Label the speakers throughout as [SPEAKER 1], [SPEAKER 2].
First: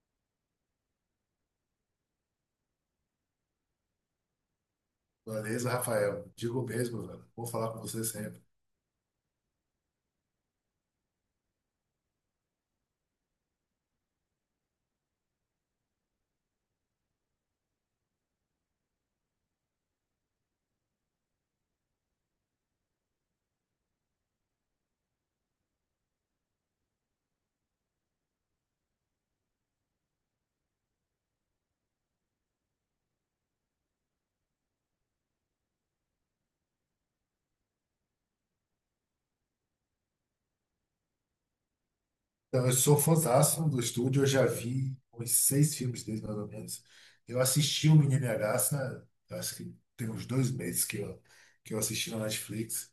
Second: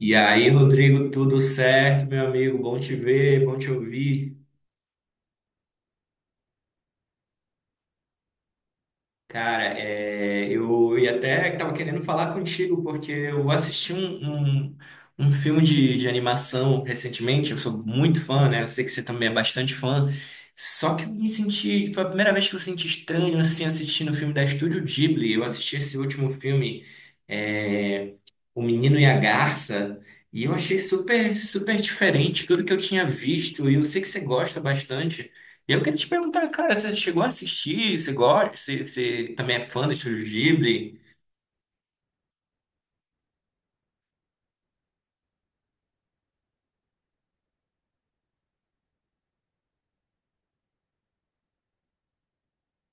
[SPEAKER 1] E aí, Rodrigo, tudo certo, meu amigo? Bom te ver, bom te ouvir.
[SPEAKER 2] Beleza, Rafael. Digo mesmo, velho. Vou falar com você sempre.
[SPEAKER 1] Cara, eu até estava querendo falar contigo, porque eu assisti um filme de animação recentemente, eu sou muito fã, né? Eu sei que você também é bastante fã. Só que eu me senti, foi a primeira vez que eu senti estranho assim assistindo o filme da Estúdio Ghibli. Eu assisti esse último filme, é, O Menino e a Garça, e eu achei super, super diferente tudo que eu tinha visto, e eu sei que você gosta bastante. E eu queria te perguntar, cara, você chegou a assistir? Você gosta? Você também é fã do Estúdio Ghibli?
[SPEAKER 2] Então, eu sou fãzasso do estúdio, eu já vi uns seis filmes deles, mais ou menos. Eu assisti o Menino e a Garça, eu acho que tem uns dois meses que eu assisti na Netflix.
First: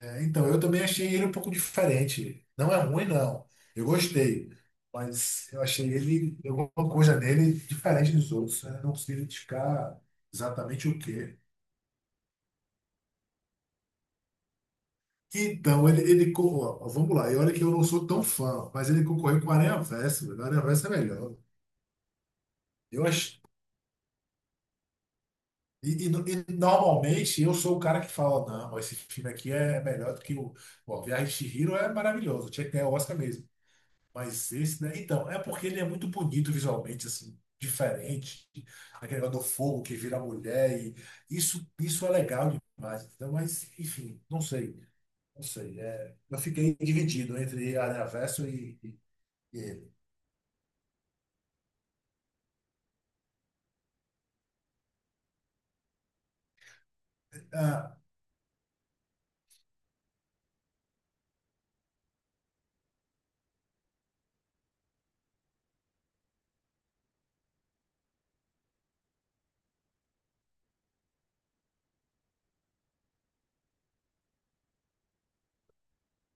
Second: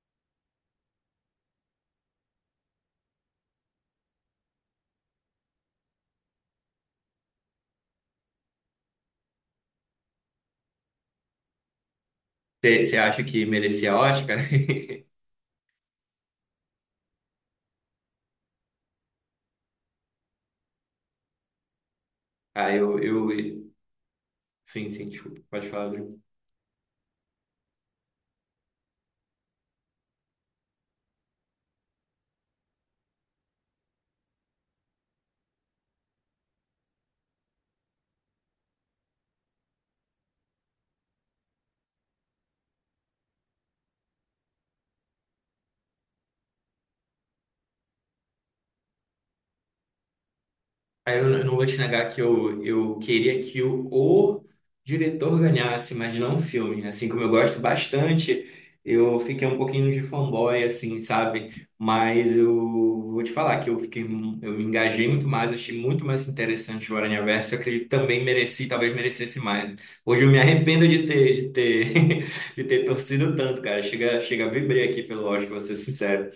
[SPEAKER 2] Então, eu também achei ele um pouco diferente. Não é ruim, não. Eu gostei, mas eu achei ele, alguma coisa nele diferente dos outros, né? Não consegui identificar exatamente o que.
[SPEAKER 1] Você acha que merecia Oscar?
[SPEAKER 2] Então, ele co- ó, ó, vamos lá, e olha que eu não sou tão fã, mas ele concorreu com o Aranha Versa, velho. O Aranha Versa é melhor.
[SPEAKER 1] Ah,
[SPEAKER 2] Eu acho,
[SPEAKER 1] sim, sim, desculpa, pode falar,
[SPEAKER 2] e
[SPEAKER 1] Bruno.
[SPEAKER 2] no- e normalmente eu sou o cara que fala, não, ó, esse filme aqui é melhor do que o. Ó, Viagem de Chihiro é maravilhoso, tinha que ganhar o Oscar mesmo. Mas esse, né? Então, é porque ele é muito bonito visualmente, assim, diferente. Aquele negócio do fogo que vira mulher, e isso é legal demais. Então, mas, enfim, não sei, não sei. Eu fiquei dividido entre Aranha Verso e. E-
[SPEAKER 1] Aí eu não vou te negar que eu queria que o diretor ganhasse, mas não o filme. Assim como eu gosto
[SPEAKER 2] ah,
[SPEAKER 1] bastante, eu fiquei um pouquinho de fanboy, assim, sabe? Mas eu vou te falar que eu fiquei, eu me engajei muito mais, achei muito mais interessante o Aranhaverso. Eu acredito que também mereci, talvez merecesse mais. Hoje eu me arrependo de ter torcido tanto, cara. Chega a vibrei aqui pelo Oscar, vou ser sincero.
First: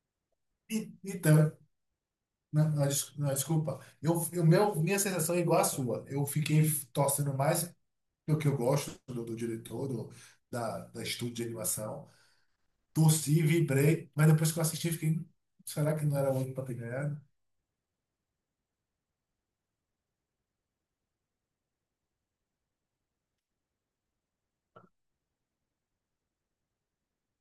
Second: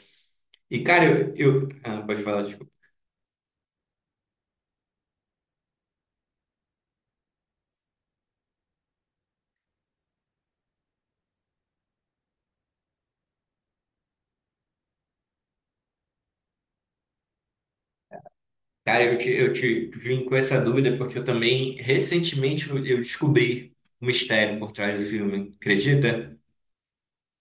[SPEAKER 1] E,
[SPEAKER 2] e-
[SPEAKER 1] cara,
[SPEAKER 2] então,
[SPEAKER 1] Ah, pode falar.
[SPEAKER 2] não, desculpa. Minha sensação é igual à sua. Eu fiquei torcendo mais pelo que eu gosto do diretor, da estúdio de animação. Torci, vibrei, mas depois que eu assisti, fiquei, será que não era o único para ter ganhado?"
[SPEAKER 1] Cara, eu te vim com essa dúvida porque eu também, recentemente, eu descobri o mistério por trás do filme, acredita?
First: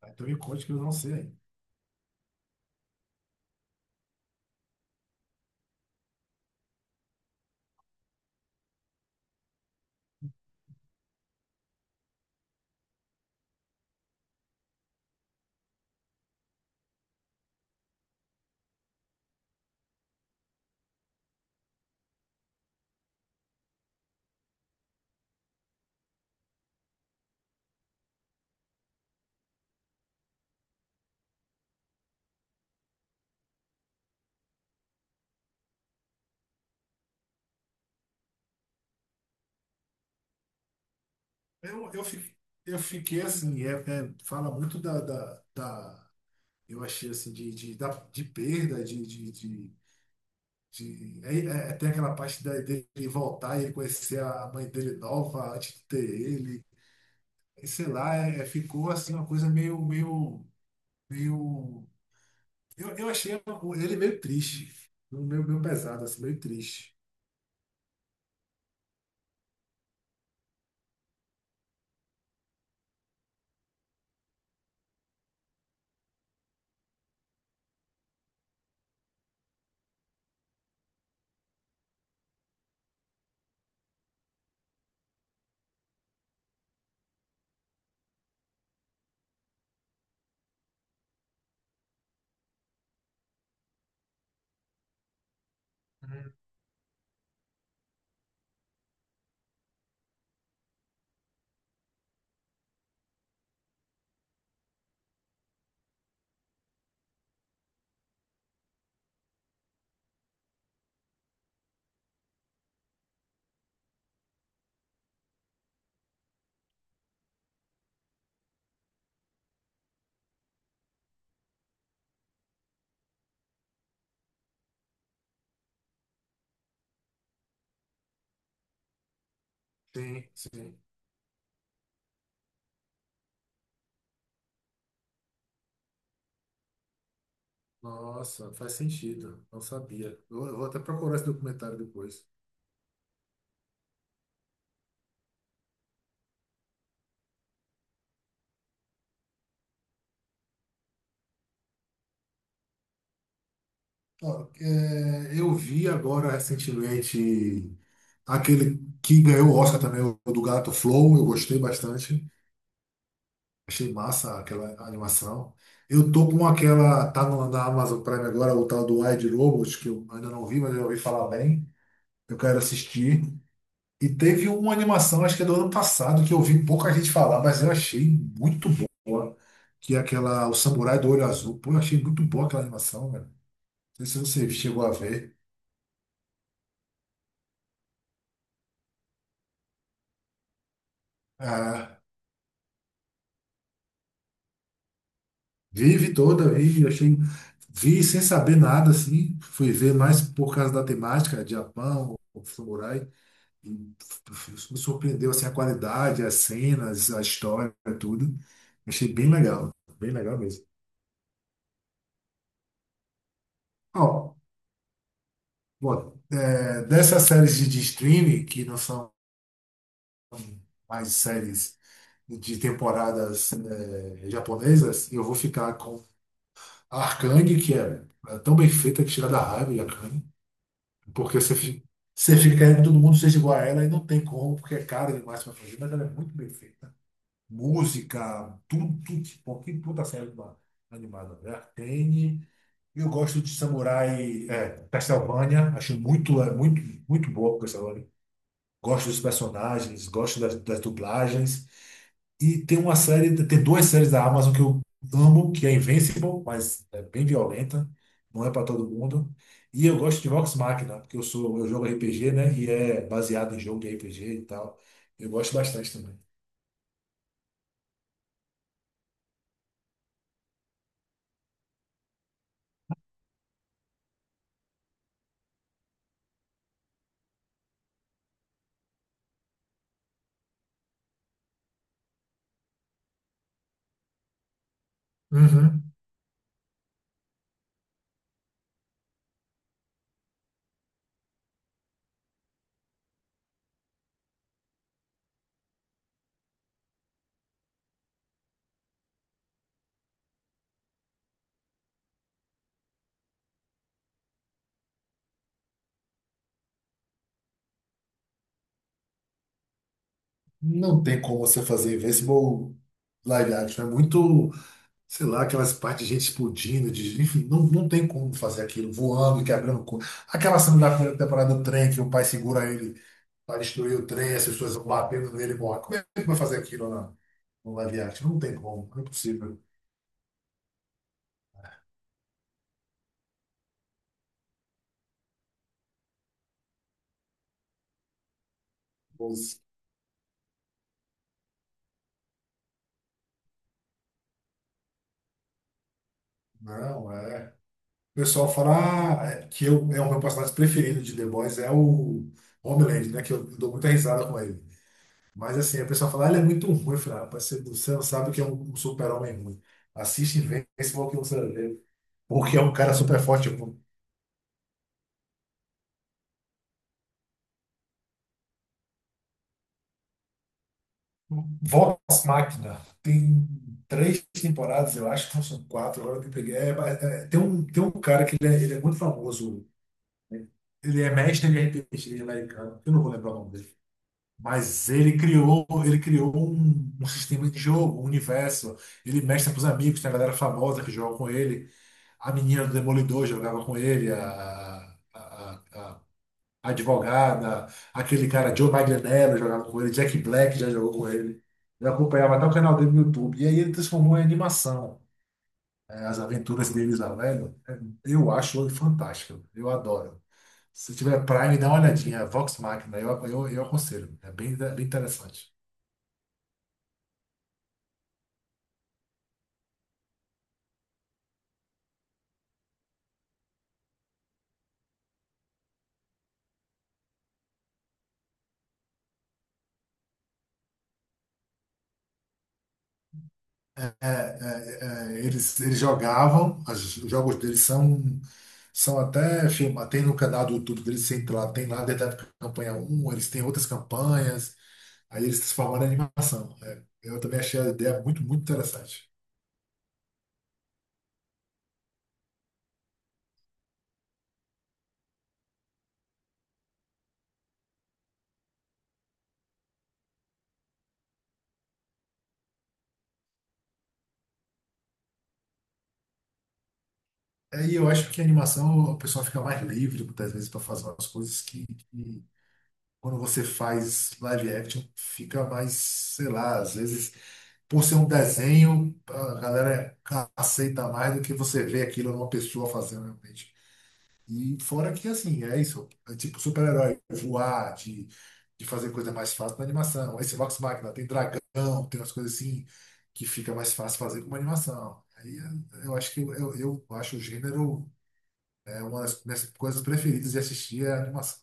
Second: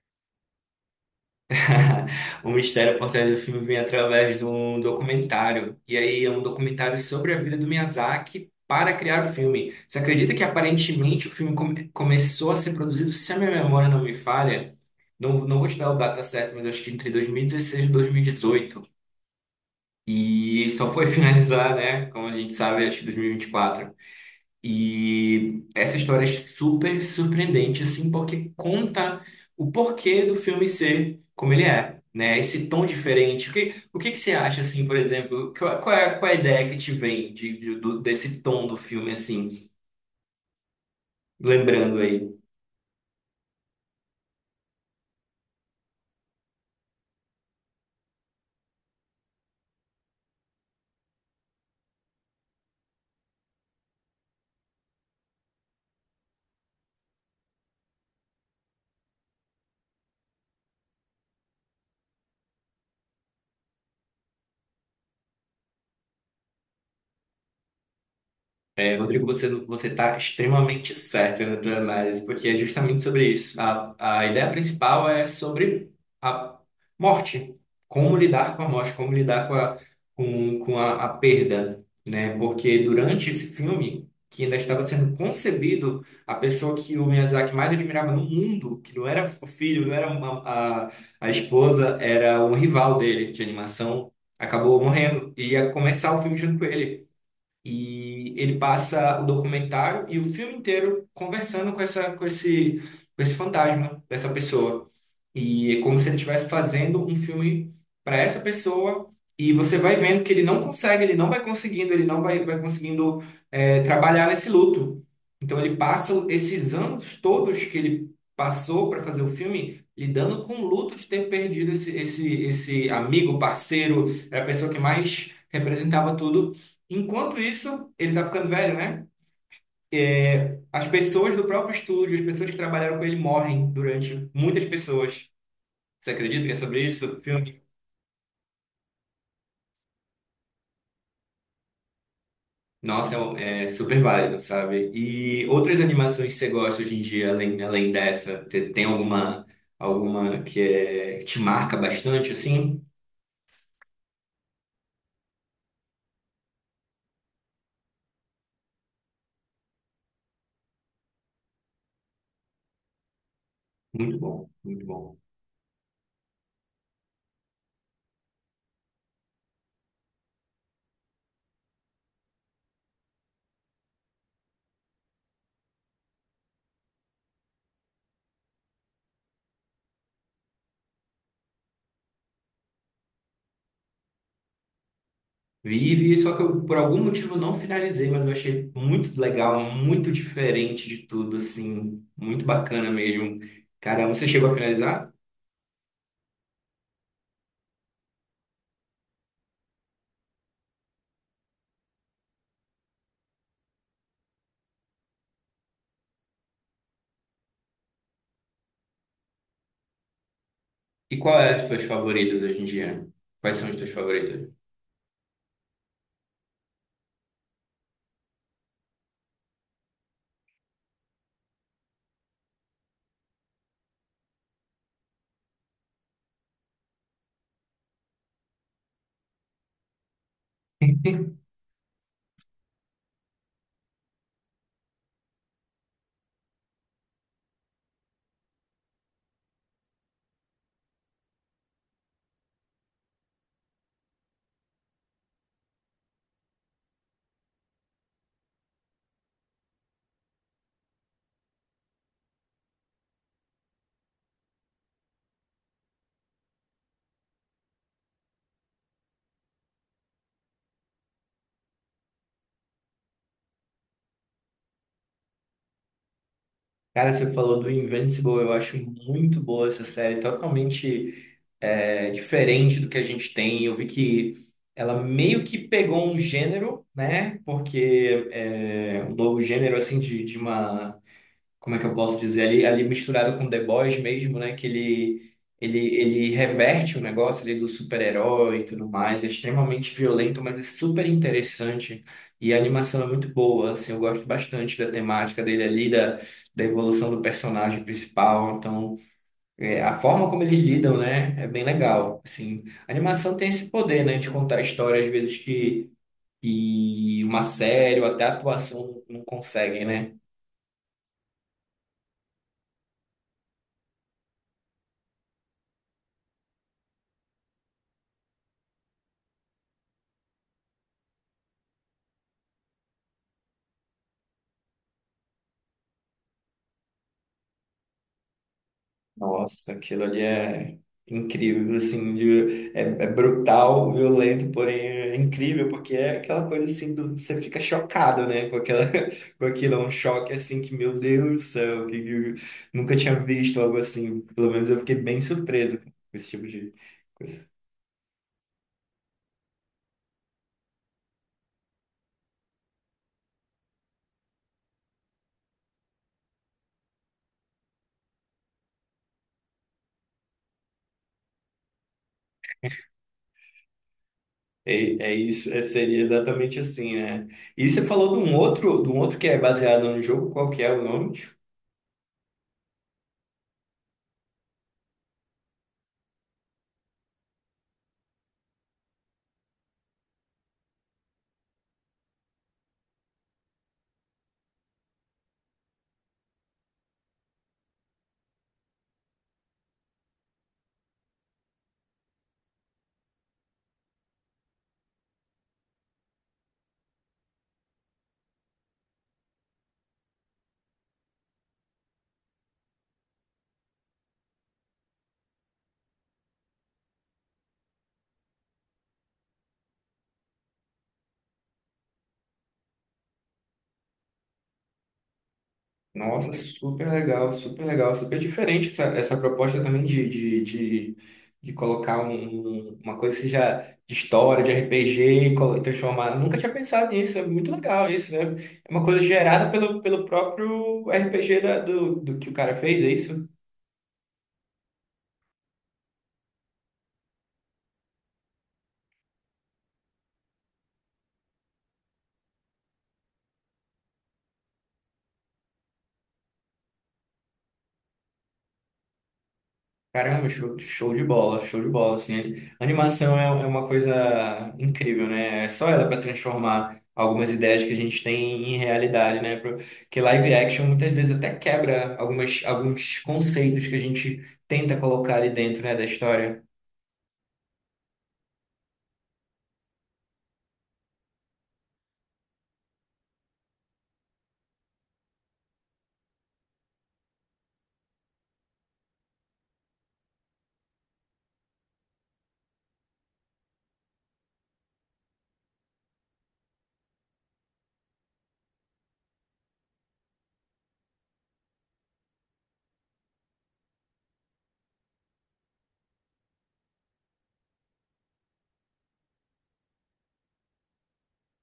[SPEAKER 2] Então me conte que eu não sei.
[SPEAKER 1] O mistério por trás do filme vem através de um documentário. E aí é um documentário sobre a vida do Miyazaki para criar o filme. Você acredita que aparentemente o filme começou a ser produzido, se a minha memória não me falha? Não, não vou te dar o data certo, mas acho que entre 2016 e 2018. E 2018. E só foi finalizar, né? Como a gente sabe, acho que 2024. E essa história é super surpreendente, assim, porque conta o porquê do filme ser como ele é, né? Esse tom diferente. O que que você acha, assim, por exemplo? Qual é a ideia que te vem desse tom do filme, assim,
[SPEAKER 2] Eu,
[SPEAKER 1] lembrando
[SPEAKER 2] eu, fi-
[SPEAKER 1] aí?
[SPEAKER 2] eu fiquei assim, fala muito da Eu achei assim, de perda, de- é, tem aquela parte da, dele voltar e ele conhecer a mãe dele nova antes de ter ele. E sei lá, ficou assim uma coisa meio. Eu achei o- ele meio triste. Meio pesado, assim, meio triste.
[SPEAKER 1] É, Rodrigo, você está extremamente certo na tua análise, porque é justamente sobre isso. A ideia principal é sobre a morte, como lidar com a morte, como lidar com a perda, né? Porque durante esse filme, que ainda estava sendo concebido, a pessoa que o Miyazaki mais admirava no mundo, que não era o filho, não era a, a esposa, era um rival dele de animação, acabou morrendo e ia começar o
[SPEAKER 2] Hum.
[SPEAKER 1] filme junto com ele. E ele passa o documentário e o filme inteiro conversando com esse fantasma dessa pessoa. E é como se ele estivesse fazendo um filme para essa pessoa, e você vai vendo que ele não consegue, ele não vai conseguindo, ele não vai conseguindo trabalhar nesse luto. Então ele passa esses anos todos que ele passou para fazer o filme lidando com o luto de ter perdido esse amigo, parceiro, era a pessoa que mais representava tudo. Enquanto isso, ele tá ficando velho, né?
[SPEAKER 2] Sim, sim.
[SPEAKER 1] As pessoas do próprio estúdio, as pessoas que trabalharam com ele morrem durante muitas pessoas. Você acredita que é sobre isso, o filme?
[SPEAKER 2] Nossa, faz sentido. Não sabia. Eu vou até procurar esse documentário depois.
[SPEAKER 1] Nossa, é super válido, sabe? E outras animações que você gosta hoje em dia, além dessa, tem alguma que te marca bastante, assim?
[SPEAKER 2] Ó, eu vi agora recentemente aquele que ganhou o Oscar também, o do Gato Flow. Eu gostei bastante. Achei
[SPEAKER 1] Muito
[SPEAKER 2] massa
[SPEAKER 1] bom,
[SPEAKER 2] aquela
[SPEAKER 1] muito bom.
[SPEAKER 2] animação. Eu tô com aquela. Tá no, na Amazon Prime agora, o tal do Wide Robot, que eu ainda não vi, mas eu ouvi falar bem. Eu quero assistir. E teve uma animação, acho que é do ano passado, que eu vi pouca gente falar, mas eu achei muito boa. Que é aquela, o Samurai do Olho Azul. Pô, eu achei muito boa aquela animação, velho. Não sei se você chegou a ver.
[SPEAKER 1] Vi, vi, só que eu, por algum motivo, não finalizei, mas eu achei muito legal, muito diferente de tudo,
[SPEAKER 2] Ah,
[SPEAKER 1] assim, muito bacana mesmo. Caramba, você chegou a finalizar?
[SPEAKER 2] vive toda, vi, achei. Vi sem saber nada, assim. Fui ver mais por causa da temática, Japão, o Samurai. E me surpreendeu, assim, a qualidade, as cenas, a história, tudo. Achei bem legal mesmo.
[SPEAKER 1] E qual é as tuas favoritas hoje em dia? Quais são as tuas
[SPEAKER 2] Ó,
[SPEAKER 1] favoritas?
[SPEAKER 2] bom, dessas séries de streaming, que não são mais séries de temporadas japonesas, eu vou ficar com a Arcane, é tão bem feita que tira da raiva de Arcane, porque você fica querendo que todo mundo seja igual a ela e não tem como, porque é cara demais para fazer, mas ela é muito bem feita. Música, tudo, tudo, tipo, que puta série uma- animada, né? Arcane. Eu gosto de Samurai Castlevania, acho muito, muito boa Castlevania. Gosto dos personagens, gosto das dublagens. E tem uma série, tem duas séries da Amazon que eu amo, que é Invincible, mas é bem violenta, não é para todo mundo. E eu gosto de Vox Machina, porque eu sou, eu jogo RPG, né? E é baseado em jogo de RPG e tal. Eu gosto bastante também.
[SPEAKER 1] Cara, você falou do Invincible, eu acho muito boa essa série, totalmente diferente do que a gente tem. Eu vi que ela meio que pegou um gênero, né? Porque é um novo gênero, assim, de uma como é que eu posso dizer, ali misturado com The Boys mesmo, né? Que ele, ele,
[SPEAKER 2] Uhum.
[SPEAKER 1] ele reverte o negócio ali do super-herói e tudo mais, é extremamente violento, mas é super interessante. E a animação é muito boa, assim, eu gosto bastante da temática dele ali, da evolução do personagem principal. Então, a forma como eles lidam, né, é bem legal. Assim, a animação tem esse poder, né, de contar histórias, às vezes, que uma série ou até a atuação não consegue, né?
[SPEAKER 2] Não tem como você fazer Invincible live action. É muito, sei lá, aquelas partes de gente explodindo, de, enfim, não tem como fazer aquilo, voando e quebrando. Aquela cena da primeira temporada do trem que o pai segura ele, vai destruir o trem, as pessoas vão batendo nele e morrem. Como é que vai fazer aquilo no live action? Não tem como, não é possível.
[SPEAKER 1] Nossa, aquilo ali é incrível, assim, é brutal, violento, porém é incrível, porque é aquela coisa assim, você fica chocado, né, com aquela, com
[SPEAKER 2] Os-
[SPEAKER 1] aquilo, é um choque assim que, meu Deus do céu, que eu nunca tinha visto algo assim, pelo menos eu fiquei bem surpreso com esse tipo de
[SPEAKER 2] Não, é.
[SPEAKER 1] coisa.
[SPEAKER 2] O pessoal fala ah, é, o meu personagem preferido de The Boys é o Homeland, né? Que eu dou muita risada com ele. Mas assim, a pessoa fala, ah, ele é muito ruim. Eu falo, ah, rapaz, você não sabe o que é um super-homem ruim. Assiste e vê se for o que você vê. Porque é um cara super forte.
[SPEAKER 1] É, é isso, seria exatamente assim, né? E você falou de um outro que é baseado no jogo, qual que é o nome?
[SPEAKER 2] Vox Machina tem três temporadas, eu acho que não são quatro, agora que eu peguei. É, mas, é, tem um cara ele é muito famoso, ele é mestre em RPG americano, eu não vou lembrar o nome dele. Mas ele criou um sistema de jogo, um universo. Ele mestra para os amigos, tem a galera famosa que joga com ele. A menina do Demolidor jogava com ele, a advogada, aquele cara Joe Manganiello jogava com ele, Jack Black já jogou com ele. Eu acompanhava até o canal dele no YouTube. E aí ele transformou em animação. É, as aventuras deles lá, velho. Eu acho ele fantástico. Eu adoro. Se tiver Prime, dá uma olhadinha. É Vox Machina, eu aconselho. É bem, bem interessante.
[SPEAKER 1] Nossa, super legal, super legal, super diferente essa proposta também de colocar uma coisa que seja de história, de RPG e transformar. Nunca tinha pensado nisso, é muito legal isso, né? É uma coisa gerada pelo próprio RPG do que o cara fez, é isso?
[SPEAKER 2] É, é, eles jogavam, os jogos deles são, são até filmados. Tem no canal do YouTube deles, tem lá desde a época da campanha um eles têm outras campanhas, aí eles transformaram em animação. É, eu também achei a ideia muito, muito interessante.
[SPEAKER 1] Caramba, show de bola, assim. Animação é uma coisa incrível, né? É só ela para transformar algumas ideias que a gente tem em realidade, né? Porque live action muitas vezes até quebra alguns conceitos que a gente tenta colocar ali dentro, né, da história.
[SPEAKER 2] É, e eu acho que a animação o pessoal fica mais livre muitas vezes para fazer umas coisas que, quando você faz live action, fica mais, sei lá, às vezes, por ser um desenho, a galera aceita mais do que você vê aquilo numa pessoa fazendo realmente. E fora que, assim, é isso. É tipo super-herói, voar, de fazer coisa mais fácil na animação. Esse Vox Machina tem dragão, tem umas coisas assim que fica mais fácil fazer com uma animação. Aí eu acho que eu acho o gênero é uma das minhas coisas preferidas de assistir é a animação.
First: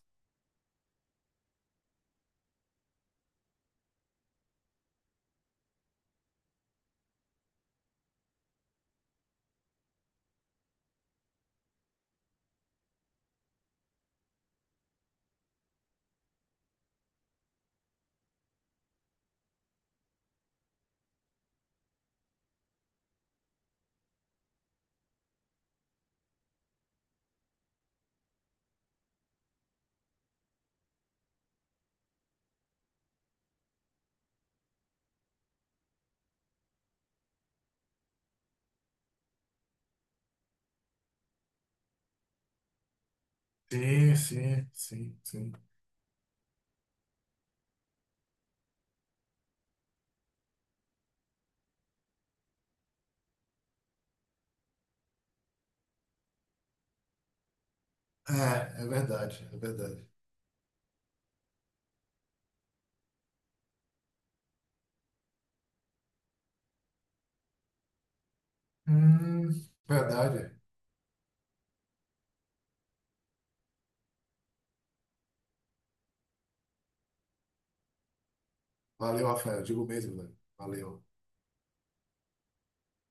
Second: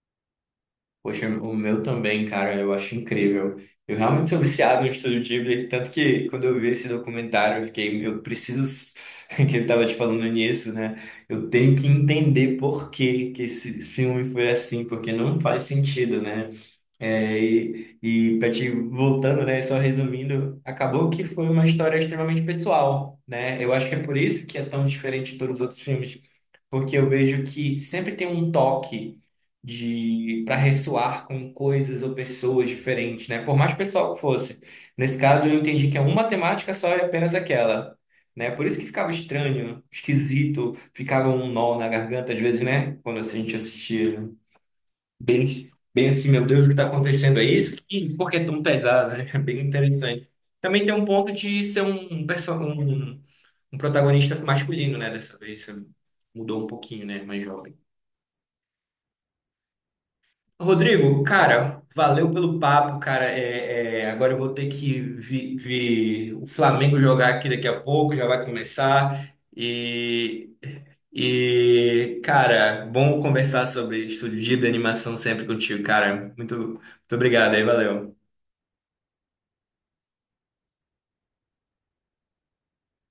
[SPEAKER 1] Poxa, o meu também, cara, eu acho incrível. Eu realmente sou viciado no Estúdio Ghibli, tanto que quando eu vi esse documentário, eu fiquei, eu preciso, que ele tava te falando nisso, né? Eu tenho que entender por que que esse filme foi assim, porque não faz sentido, né? É, e para te voltando, né, só resumindo, acabou que foi uma história extremamente pessoal, né? Eu acho que é por isso que é tão diferente de todos os outros filmes, porque eu vejo que sempre tem um toque de para ressoar com coisas ou pessoas diferentes, né? Por mais pessoal que fosse. Nesse caso, eu entendi que é uma temática só e apenas aquela, né? Por isso que ficava estranho, esquisito, ficava um nó na garganta às vezes, né? Quando a gente
[SPEAKER 2] Sim,
[SPEAKER 1] assistia.
[SPEAKER 2] sim, sim, sim.
[SPEAKER 1] Bem, bem assim, meu Deus, o que está acontecendo? É isso? E por que é tão pesado, né? Bem interessante. Também tem um ponto de ser um protagonista masculino, né? Dessa vez isso mudou um pouquinho, né? Mais jovem.
[SPEAKER 2] É, é verdade, é verdade.
[SPEAKER 1] Rodrigo, cara, valeu pelo papo, cara. Agora eu vou ter que ver o Flamengo jogar aqui daqui a pouco, já vai começar.
[SPEAKER 2] Hum,
[SPEAKER 1] E,
[SPEAKER 2] verdade.
[SPEAKER 1] e, cara, bom conversar sobre estúdio de animação sempre contigo, cara. Muito, muito obrigado aí, valeu.
[SPEAKER 2] Valeu, Rafael. Digo mesmo, velho. Valeu.